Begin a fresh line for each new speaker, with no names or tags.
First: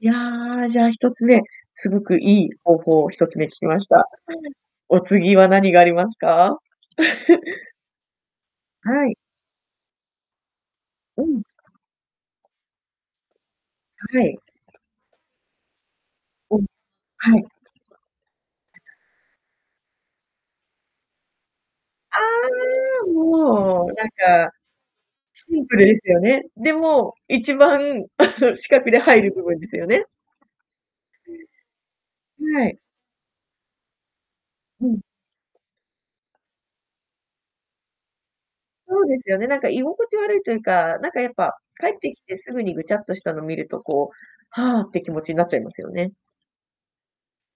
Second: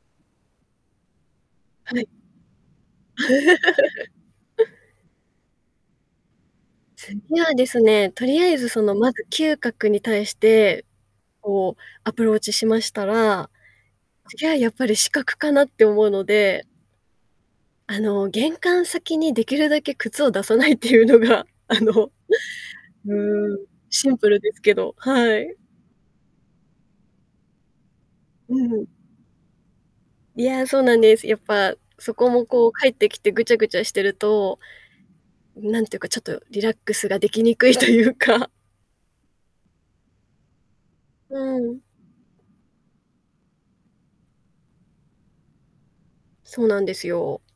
いや、じゃあ、1つ目、す
は
ご
い。
くいい方法を1つ目聞きました。お次は何がありますか？
次はで すね、とりあえずその、
は
ま
い。
ず嗅覚に対して、
うん。
こう、アプローチしましたら、
はい。
次はやっぱり視覚かなって思うの
おん。
で
はい。
あの、玄関先にできるだけ靴を出さないっていうのが、あの、
ああ。
うーん。
もうな
シ
ん
ンプルで
か
すけどはい。
シンプルですよね。でも、一番、
う
視
ん。
覚で入る部分ですよね。
いや、そうなんです。やっぱそこも、
うん。は
こう、
い。
帰ってきてぐちゃぐちゃしてると、
うん。
なんていうか、ちょっとリラックスができにくいというか。
そうですよね、なんか居心地悪いというか、なんかやっ
う
ぱ
ん。
帰ってきてすぐにぐちゃっとしたの見ると、こう、はあって気持ちになっちゃいますよね。
そうなんですよ。